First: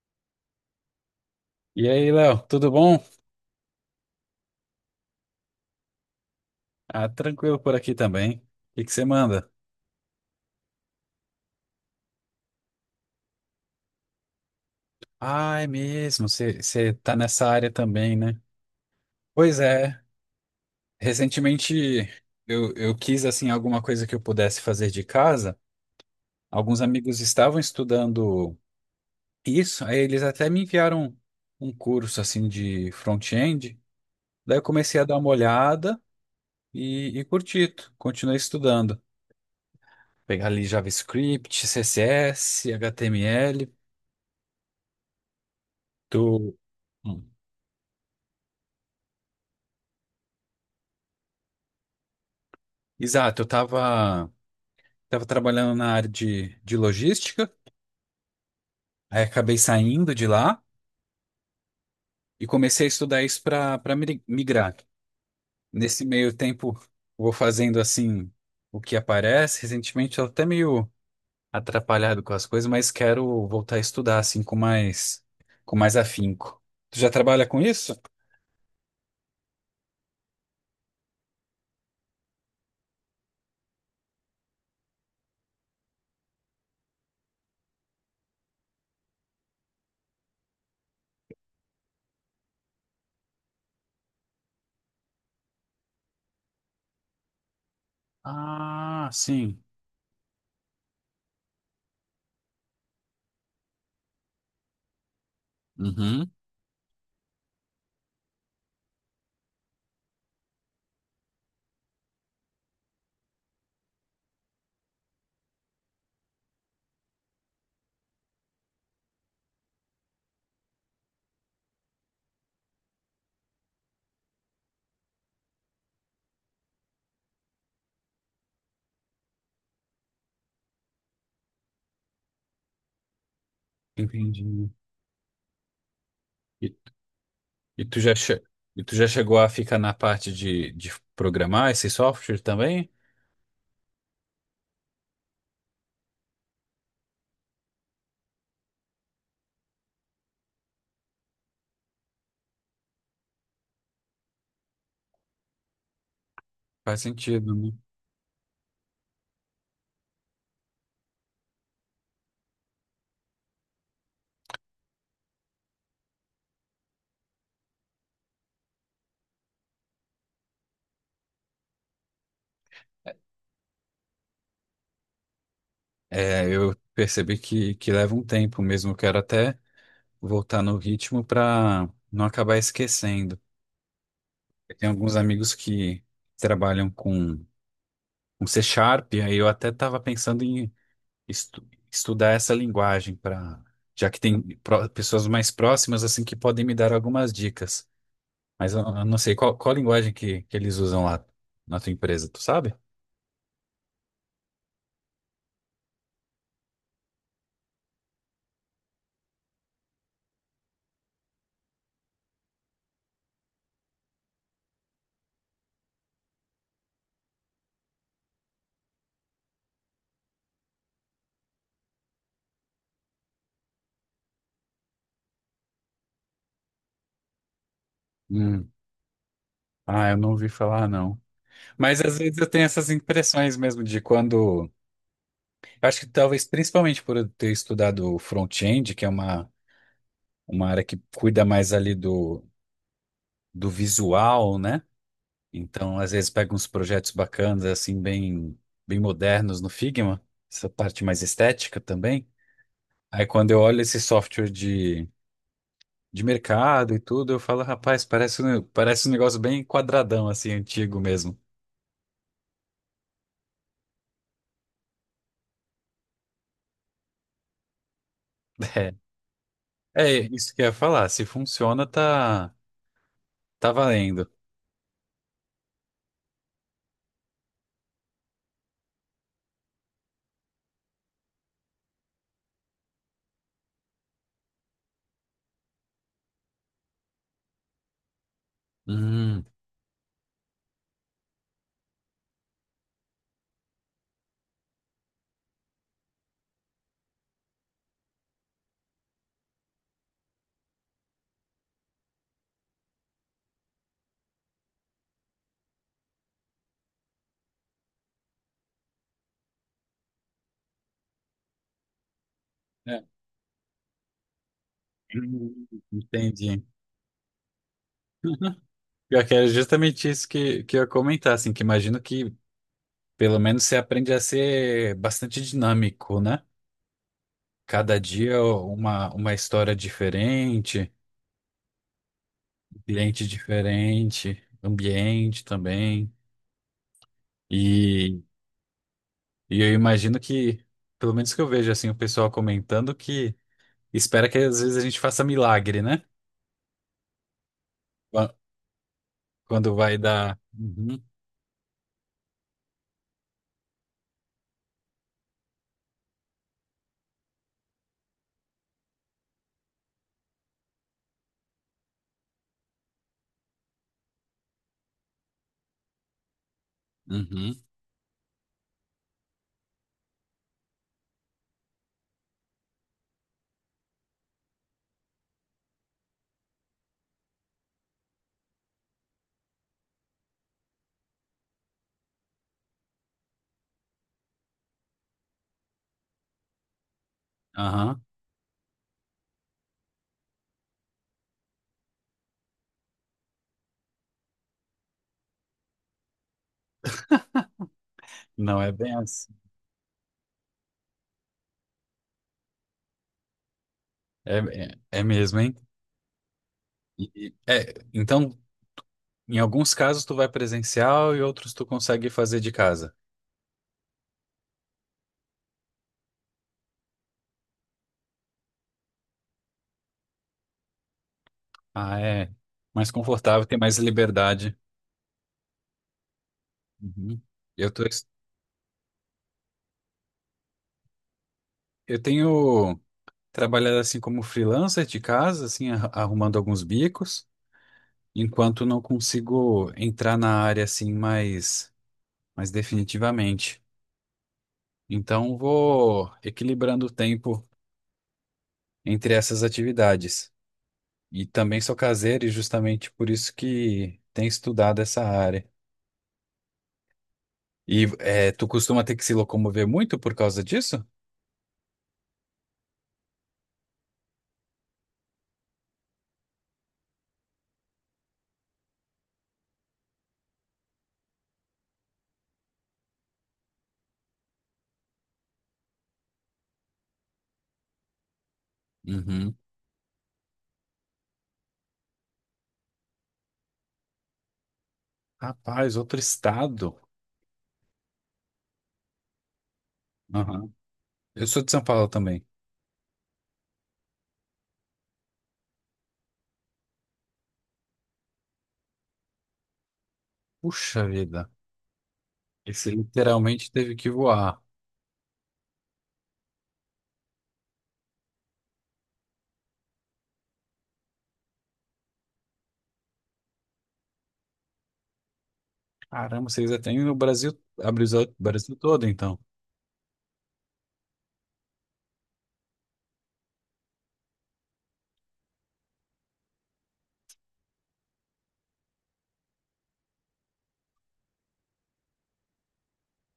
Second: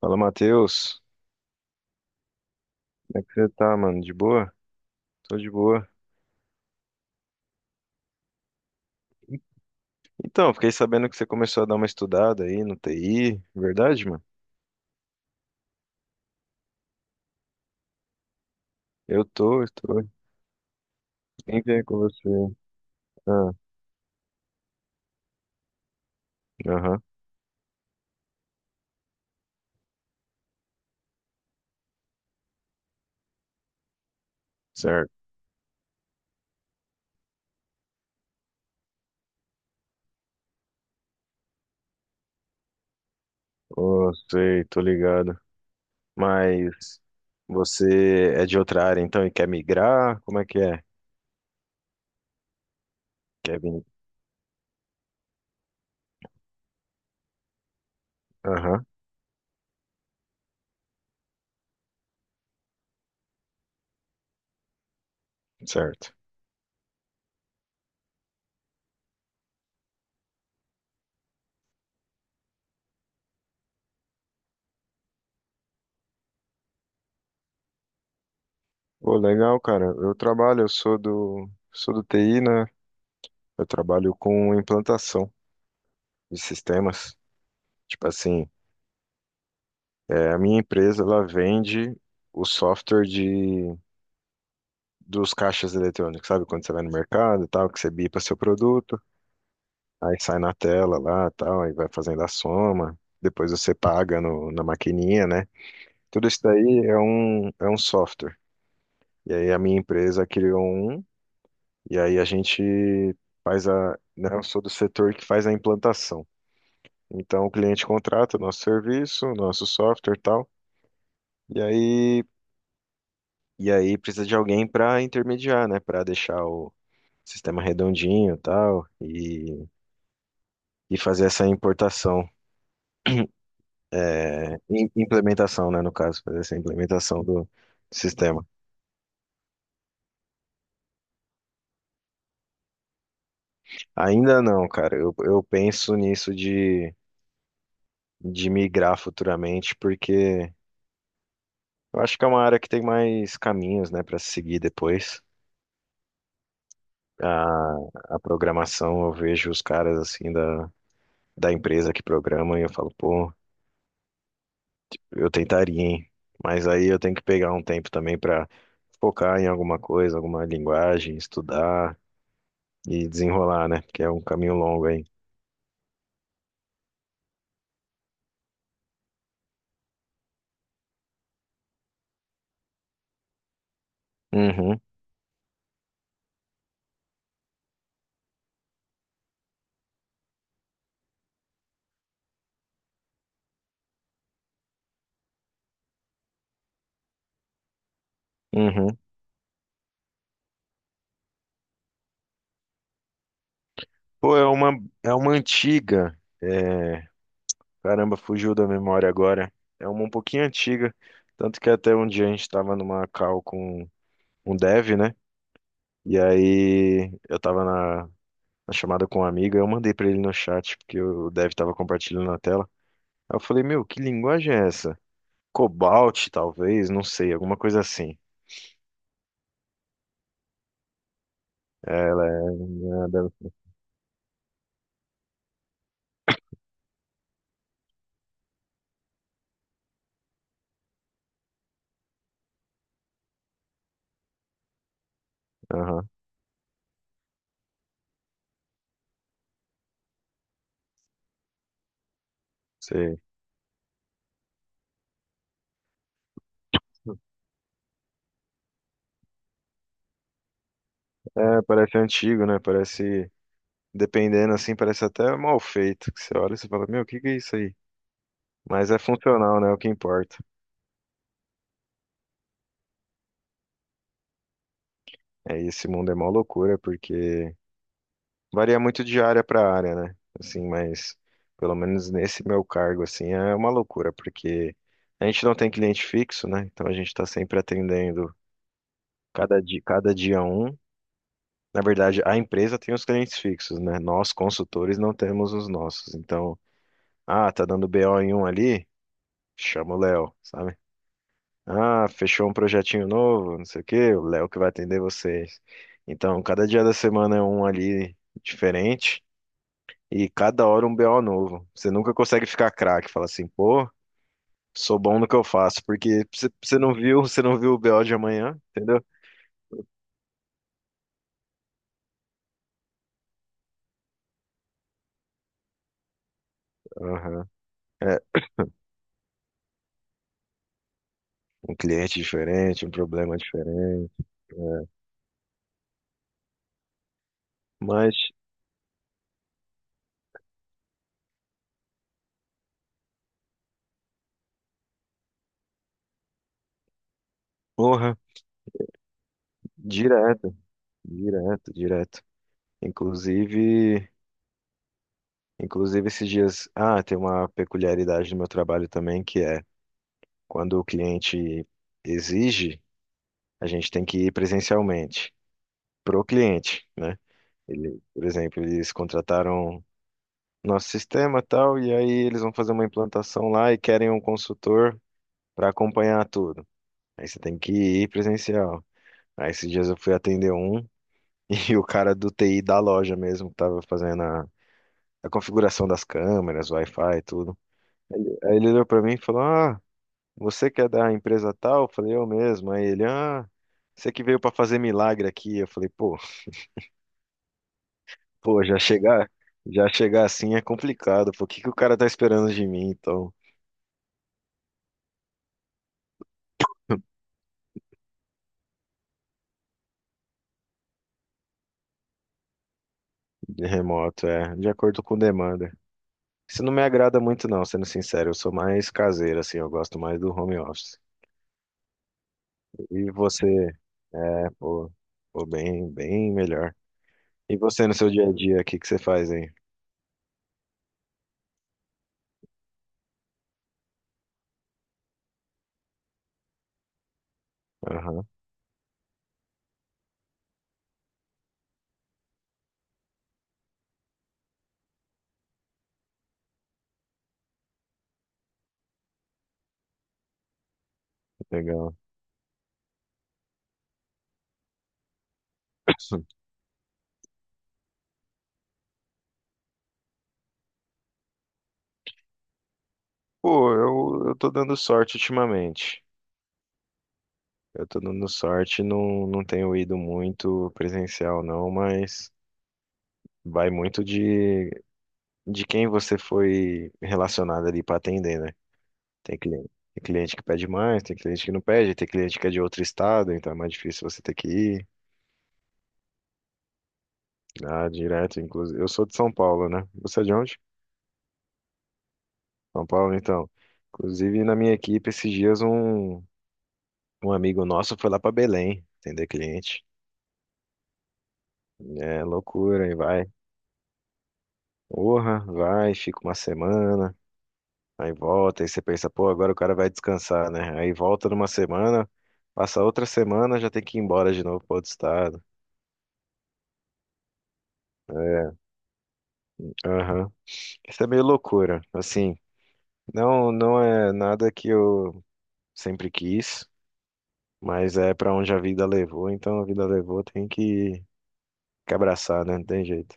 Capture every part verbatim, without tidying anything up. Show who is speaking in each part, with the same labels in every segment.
Speaker 1: Fala, Matheus.
Speaker 2: E aí, Léo, tudo bom?
Speaker 1: Como é que você tá, mano? De boa? Tô de boa.
Speaker 2: Ah, tranquilo por aqui também. O que que você manda?
Speaker 1: Então, fiquei sabendo que você começou a dar uma estudada aí no T I, verdade, mano?
Speaker 2: Ah, é mesmo, você você tá nessa área também, né?
Speaker 1: Eu
Speaker 2: Pois
Speaker 1: tô, eu
Speaker 2: é,
Speaker 1: tô. Quem
Speaker 2: recentemente
Speaker 1: vem com você?
Speaker 2: eu, eu quis, assim,
Speaker 1: Ah,
Speaker 2: alguma coisa que eu pudesse fazer de casa. Alguns
Speaker 1: aham,
Speaker 2: amigos estavam estudando isso, aí eles até me enviaram um curso, assim, de front-end. Daí eu comecei a
Speaker 1: certo.
Speaker 2: dar uma olhada e, e curti, continuei estudando. Pegar ali JavaScript, C S S, H T M L,
Speaker 1: Ô, sei, tô ligado.
Speaker 2: tu...
Speaker 1: Mas você é de outra área, então, e quer migrar? Como é que é?
Speaker 2: Exato, eu
Speaker 1: Quer vir?
Speaker 2: tava, tava trabalhando na área de, de logística,
Speaker 1: Aham,
Speaker 2: aí acabei saindo de lá e comecei a estudar isso para para migrar. Nesse
Speaker 1: certo.
Speaker 2: meio tempo, vou fazendo assim o que aparece. Recentemente, eu até meio atrapalhado com as coisas, mas quero voltar a estudar assim com mais com mais afinco. Tu já trabalha com isso?
Speaker 1: Pô, legal, cara. Eu trabalho, eu sou do, sou do T I, né? Eu trabalho com implantação de sistemas. Tipo assim, é, a minha empresa, ela vende o software de, dos caixas eletrônicos, sabe? Quando você vai no mercado e tal, que você bipa seu produto,
Speaker 2: Ah, sim.
Speaker 1: aí sai na tela lá e tal, aí vai fazendo a soma, depois você paga no, na maquininha, né? Tudo
Speaker 2: Uhum.
Speaker 1: isso daí é um, é um software. E aí a minha empresa criou um, e aí a gente faz a, né? Eu sou do setor que faz a implantação. Então o cliente contrata o nosso serviço, o nosso software e tal, e aí E aí precisa de alguém para intermediar, né? Para deixar o sistema redondinho e tal, e, e fazer essa importação,
Speaker 2: Entendi.
Speaker 1: im- implementação, né? No caso, fazer essa
Speaker 2: E,
Speaker 1: implementação do
Speaker 2: e tu já che-
Speaker 1: sistema.
Speaker 2: e tu já chegou a ficar na parte de, de programar esse software também?
Speaker 1: Ainda não, cara. Eu, eu penso nisso de, de migrar futuramente, porque eu acho que é uma área que tem mais caminhos, né? Para seguir depois.
Speaker 2: Faz sentido, né?
Speaker 1: A, a programação, eu vejo os caras assim da, da empresa que programam e eu falo, pô. Eu tentaria, hein? Mas aí eu tenho que pegar um tempo também pra focar em alguma coisa, alguma linguagem, estudar e desenrolar, né? Porque é um caminho longo aí.
Speaker 2: É, eu percebi que, que leva um tempo mesmo. Eu quero até voltar no ritmo para não acabar esquecendo. Eu
Speaker 1: Uhum,
Speaker 2: tenho alguns amigos que trabalham com, com C Sharp, aí eu até estava pensando em estu- estudar essa linguagem para, já que tem pró- pessoas mais próximas assim que podem me dar algumas dicas. Mas eu,
Speaker 1: uhum.
Speaker 2: eu não sei qual, qual linguagem que, que eles usam lá na tua empresa, tu sabe?
Speaker 1: Pô, é uma, é uma antiga. É, caramba, fugiu da memória agora. É uma um pouquinho antiga. Tanto que até um dia a gente tava numa call com um dev, né? E aí eu tava na, na chamada com um amigo. Eu mandei pra ele no chat, porque o dev tava compartilhando na tela. Aí eu falei, meu, que linguagem é essa? Cobalt, talvez, não sei, alguma coisa assim.
Speaker 2: Hum. Ah, eu não ouvi falar, não.
Speaker 1: É,
Speaker 2: Mas às
Speaker 1: ela
Speaker 2: vezes eu
Speaker 1: é.
Speaker 2: tenho essas
Speaker 1: Nada-
Speaker 2: impressões mesmo de quando. Eu acho que talvez principalmente por eu ter estudado front-end, que é uma, uma área que cuida mais ali do, do visual, né? Então,
Speaker 1: aham,
Speaker 2: às vezes pega uns projetos bacanas, assim, bem, bem modernos no Figma, essa parte mais estética também.
Speaker 1: sei.
Speaker 2: Aí quando eu olho esse software de, de mercado e tudo, eu falo, rapaz, parece, um- parece um negócio bem quadradão, assim, antigo mesmo.
Speaker 1: É, parece antigo, né? Parece. Dependendo assim, parece até mal feito. Que você olha e você fala, meu, o que que é isso aí? Mas é
Speaker 2: É,
Speaker 1: funcional, né? É o que
Speaker 2: é
Speaker 1: importa.
Speaker 2: isso que eu ia falar. Se funciona, tá, tá valendo.
Speaker 1: É, e esse mundo é mó loucura, porque varia muito de área para área, né? Assim, mas pelo menos nesse meu cargo, assim, é uma loucura, porque a gente não tem cliente fixo, né? Então a gente tá sempre atendendo
Speaker 2: Hum.
Speaker 1: cada dia, cada dia um. Na verdade, a empresa tem os clientes fixos, né? Nós, consultores, não temos os nossos. Então, ah, tá dando B O em um ali? Chama o Léo, sabe? Ah, fechou um projetinho novo, não sei o quê, o Léo que vai atender vocês. Então, cada dia da semana é um ali diferente e cada hora um B O novo. Você nunca consegue ficar
Speaker 2: É.
Speaker 1: craque, fala assim, pô, sou bom no que eu
Speaker 2: Hum.
Speaker 1: faço, porque você
Speaker 2: Entendi.
Speaker 1: você não viu, você não viu o B O de amanhã, entendeu?
Speaker 2: Pior que era justamente isso que, que eu ia comentar, assim, que imagino que pelo menos você aprende a ser bastante dinâmico, né?
Speaker 1: Aham.
Speaker 2: Cada
Speaker 1: É,
Speaker 2: dia uma, uma história diferente,
Speaker 1: um cliente
Speaker 2: um
Speaker 1: diferente, um
Speaker 2: cliente
Speaker 1: problema diferente.
Speaker 2: diferente,
Speaker 1: É.
Speaker 2: ambiente também.
Speaker 1: Mas
Speaker 2: E, e eu imagino que, pelo menos que eu vejo, assim, o pessoal comentando que espera que às vezes a gente faça milagre, né?
Speaker 1: porra,
Speaker 2: Qua- Quando vai dar.
Speaker 1: direto,
Speaker 2: Uhum,
Speaker 1: direto, direto. Inclusive, inclusive esses dias, ah, tem uma peculiaridade do meu trabalho também que é quando o cliente exige, a gente tem que ir presencialmente pro cliente, né?
Speaker 2: uhum,
Speaker 1: Ele, por exemplo, eles contrataram nosso sistema tal e aí eles vão fazer uma implantação lá e querem um consultor para acompanhar tudo. Aí você tem que ir presencial. Aí esses dias eu fui atender um e o cara do T I da loja mesmo, que tava fazendo a configuração das câmeras, Wi-Fi, e tudo.
Speaker 2: aham.
Speaker 1: Aí ele olhou pra mim e falou: ah, você que é da empresa tal? Eu falei: eu mesmo. Aí ele: ah, você que veio pra fazer milagre aqui. Eu falei: Pô,
Speaker 2: Não
Speaker 1: pô,
Speaker 2: é
Speaker 1: já
Speaker 2: bem
Speaker 1: chegar,
Speaker 2: assim.
Speaker 1: já chegar assim é complicado. Pô, o que que o cara tá esperando de mim, então,
Speaker 2: É, é, é mesmo, hein? E- e- é, então, em alguns casos tu vai presencial e outros tu consegue fazer de casa.
Speaker 1: de remoto? É, de acordo com demanda. Isso não me agrada muito, não, sendo sincero. Eu sou mais caseiro, assim, eu gosto mais do home office.
Speaker 2: Ah, é mais
Speaker 1: E
Speaker 2: confortável,
Speaker 1: você?
Speaker 2: tem mais
Speaker 1: É,
Speaker 2: liberdade.
Speaker 1: pô, pô, bem, bem melhor.
Speaker 2: Uhum.
Speaker 1: E
Speaker 2: Eu tô,
Speaker 1: você no seu dia a dia, o que que você faz, hein?
Speaker 2: eu tenho trabalhado assim como freelancer de casa, assim, arru- arrumando alguns bicos,
Speaker 1: Aham,
Speaker 2: enquanto não consigo entrar na área assim mais, mais definitivamente. Então, vou equilibrando o tempo entre essas atividades. E também sou
Speaker 1: legal.
Speaker 2: caseiro e justamente por isso que tenho estudado essa área. E é, tu costuma ter que se locomover muito por causa disso?
Speaker 1: Pô, eu, eu tô dando sorte ultimamente. Eu tô dando sorte, não, não tenho ido muito presencial, não, mas vai muito de, de quem você foi relacionado ali pra atender, né?
Speaker 2: Uhum.
Speaker 1: Tem cliente, tem cliente que pede mais, tem cliente que não pede, tem cliente que é de outro estado, então é mais difícil você ter que ir
Speaker 2: Rapaz, outro estado.
Speaker 1: lá direto, inclusive. Eu sou de São Paulo, né? Você é de
Speaker 2: Aham.
Speaker 1: onde?
Speaker 2: Eu sou de São Paulo também.
Speaker 1: São Paulo, então. Inclusive, na minha equipe, esses dias um, um amigo nosso foi lá pra Belém atender cliente.
Speaker 2: Puxa vida.
Speaker 1: É
Speaker 2: Esse
Speaker 1: loucura, aí vai.
Speaker 2: literalmente teve que voar.
Speaker 1: Porra, vai, fica uma semana, aí volta, aí você pensa, pô, agora o cara vai descansar, né? Aí volta numa semana, passa outra semana, já tem que ir embora de novo para outro estado.
Speaker 2: Caramba, vocês já têm no Brasil, abriu o Brasil
Speaker 1: É,
Speaker 2: todo, então.
Speaker 1: aham. Isso é meio loucura, assim. Não, não é nada que eu sempre quis, mas é para onde a vida levou, então a vida levou, tem que, que abraçar, né? Não tem jeito.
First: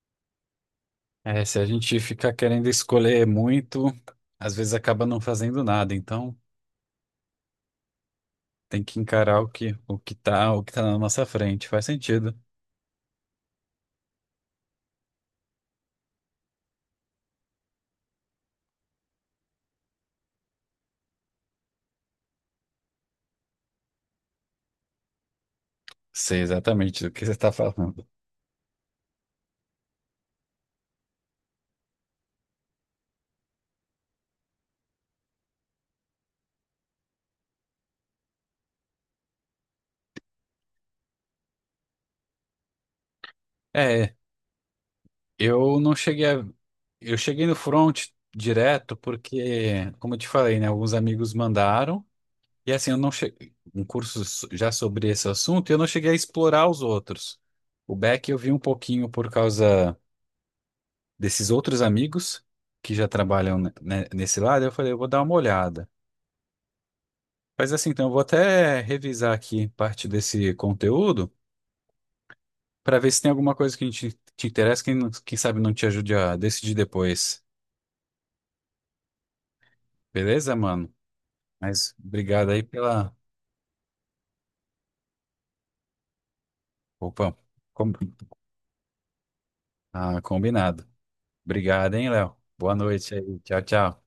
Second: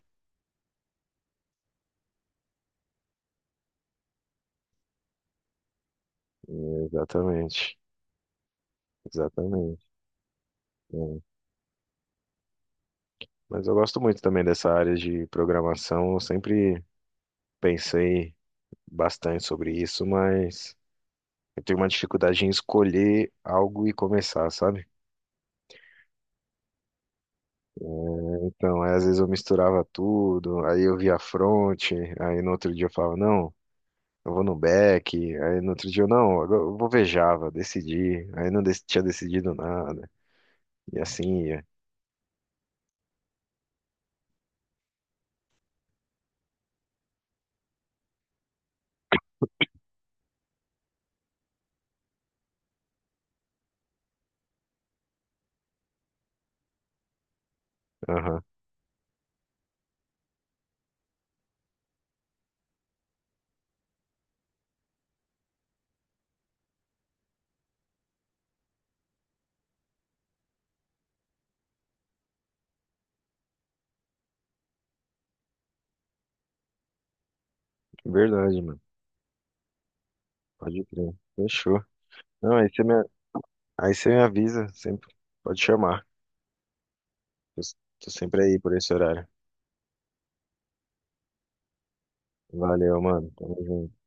Speaker 2: É, se a gente fica querendo escolher muito, às vezes acaba não fazendo nada. Então,
Speaker 1: É, exatamente,
Speaker 2: tem que encarar o que,
Speaker 1: exatamente.
Speaker 2: o que tá, o que tá na
Speaker 1: É.
Speaker 2: nossa frente. Faz sentido.
Speaker 1: Mas eu gosto muito também dessa área de programação, eu sempre pensei bastante sobre isso, mas eu tenho uma dificuldade em escolher algo e começar, sabe?
Speaker 2: Sei exatamente do que você está falando.
Speaker 1: Então, aí, às vezes eu misturava tudo, aí eu via front, aí no outro dia eu falava, não, eu vou no back, aí no outro dia eu, não, agora eu vovejava, decidi, aí não dec- tinha decidido nada, e assim ia.
Speaker 2: É, eu não cheguei a... Eu cheguei no front direto porque, como eu te falei, né, alguns amigos mandaram, e assim, eu não cheguei... Um curso so- já sobre esse assunto, e eu não cheguei a explorar os outros. O back eu
Speaker 1: Aham,
Speaker 2: vi um pouquinho por causa desses outros amigos que já trabalham ne- ne- nesse lado, eu falei, eu vou dar uma olhada. Mas assim, então eu vou até revisar aqui parte desse conteúdo, para ver se tem alguma coisa que a gente te interessa, quem, não- quem sabe não te ajude a decidir depois.
Speaker 1: verdade, mano,
Speaker 2: Beleza,
Speaker 1: pode
Speaker 2: mano?
Speaker 1: crer, fechou.
Speaker 2: Mas obrigado
Speaker 1: Não,
Speaker 2: aí
Speaker 1: aí você me,
Speaker 2: pela.
Speaker 1: aí você me avisa, sempre, pode chamar,
Speaker 2: Opa,
Speaker 1: eu s-
Speaker 2: com-
Speaker 1: tô sempre aí por esse horário.
Speaker 2: ah, combinado. Obrigado, hein, Léo? Boa
Speaker 1: Valeu,
Speaker 2: noite
Speaker 1: mano,
Speaker 2: aí.
Speaker 1: tamo
Speaker 2: Tchau,
Speaker 1: junto.
Speaker 2: tchau.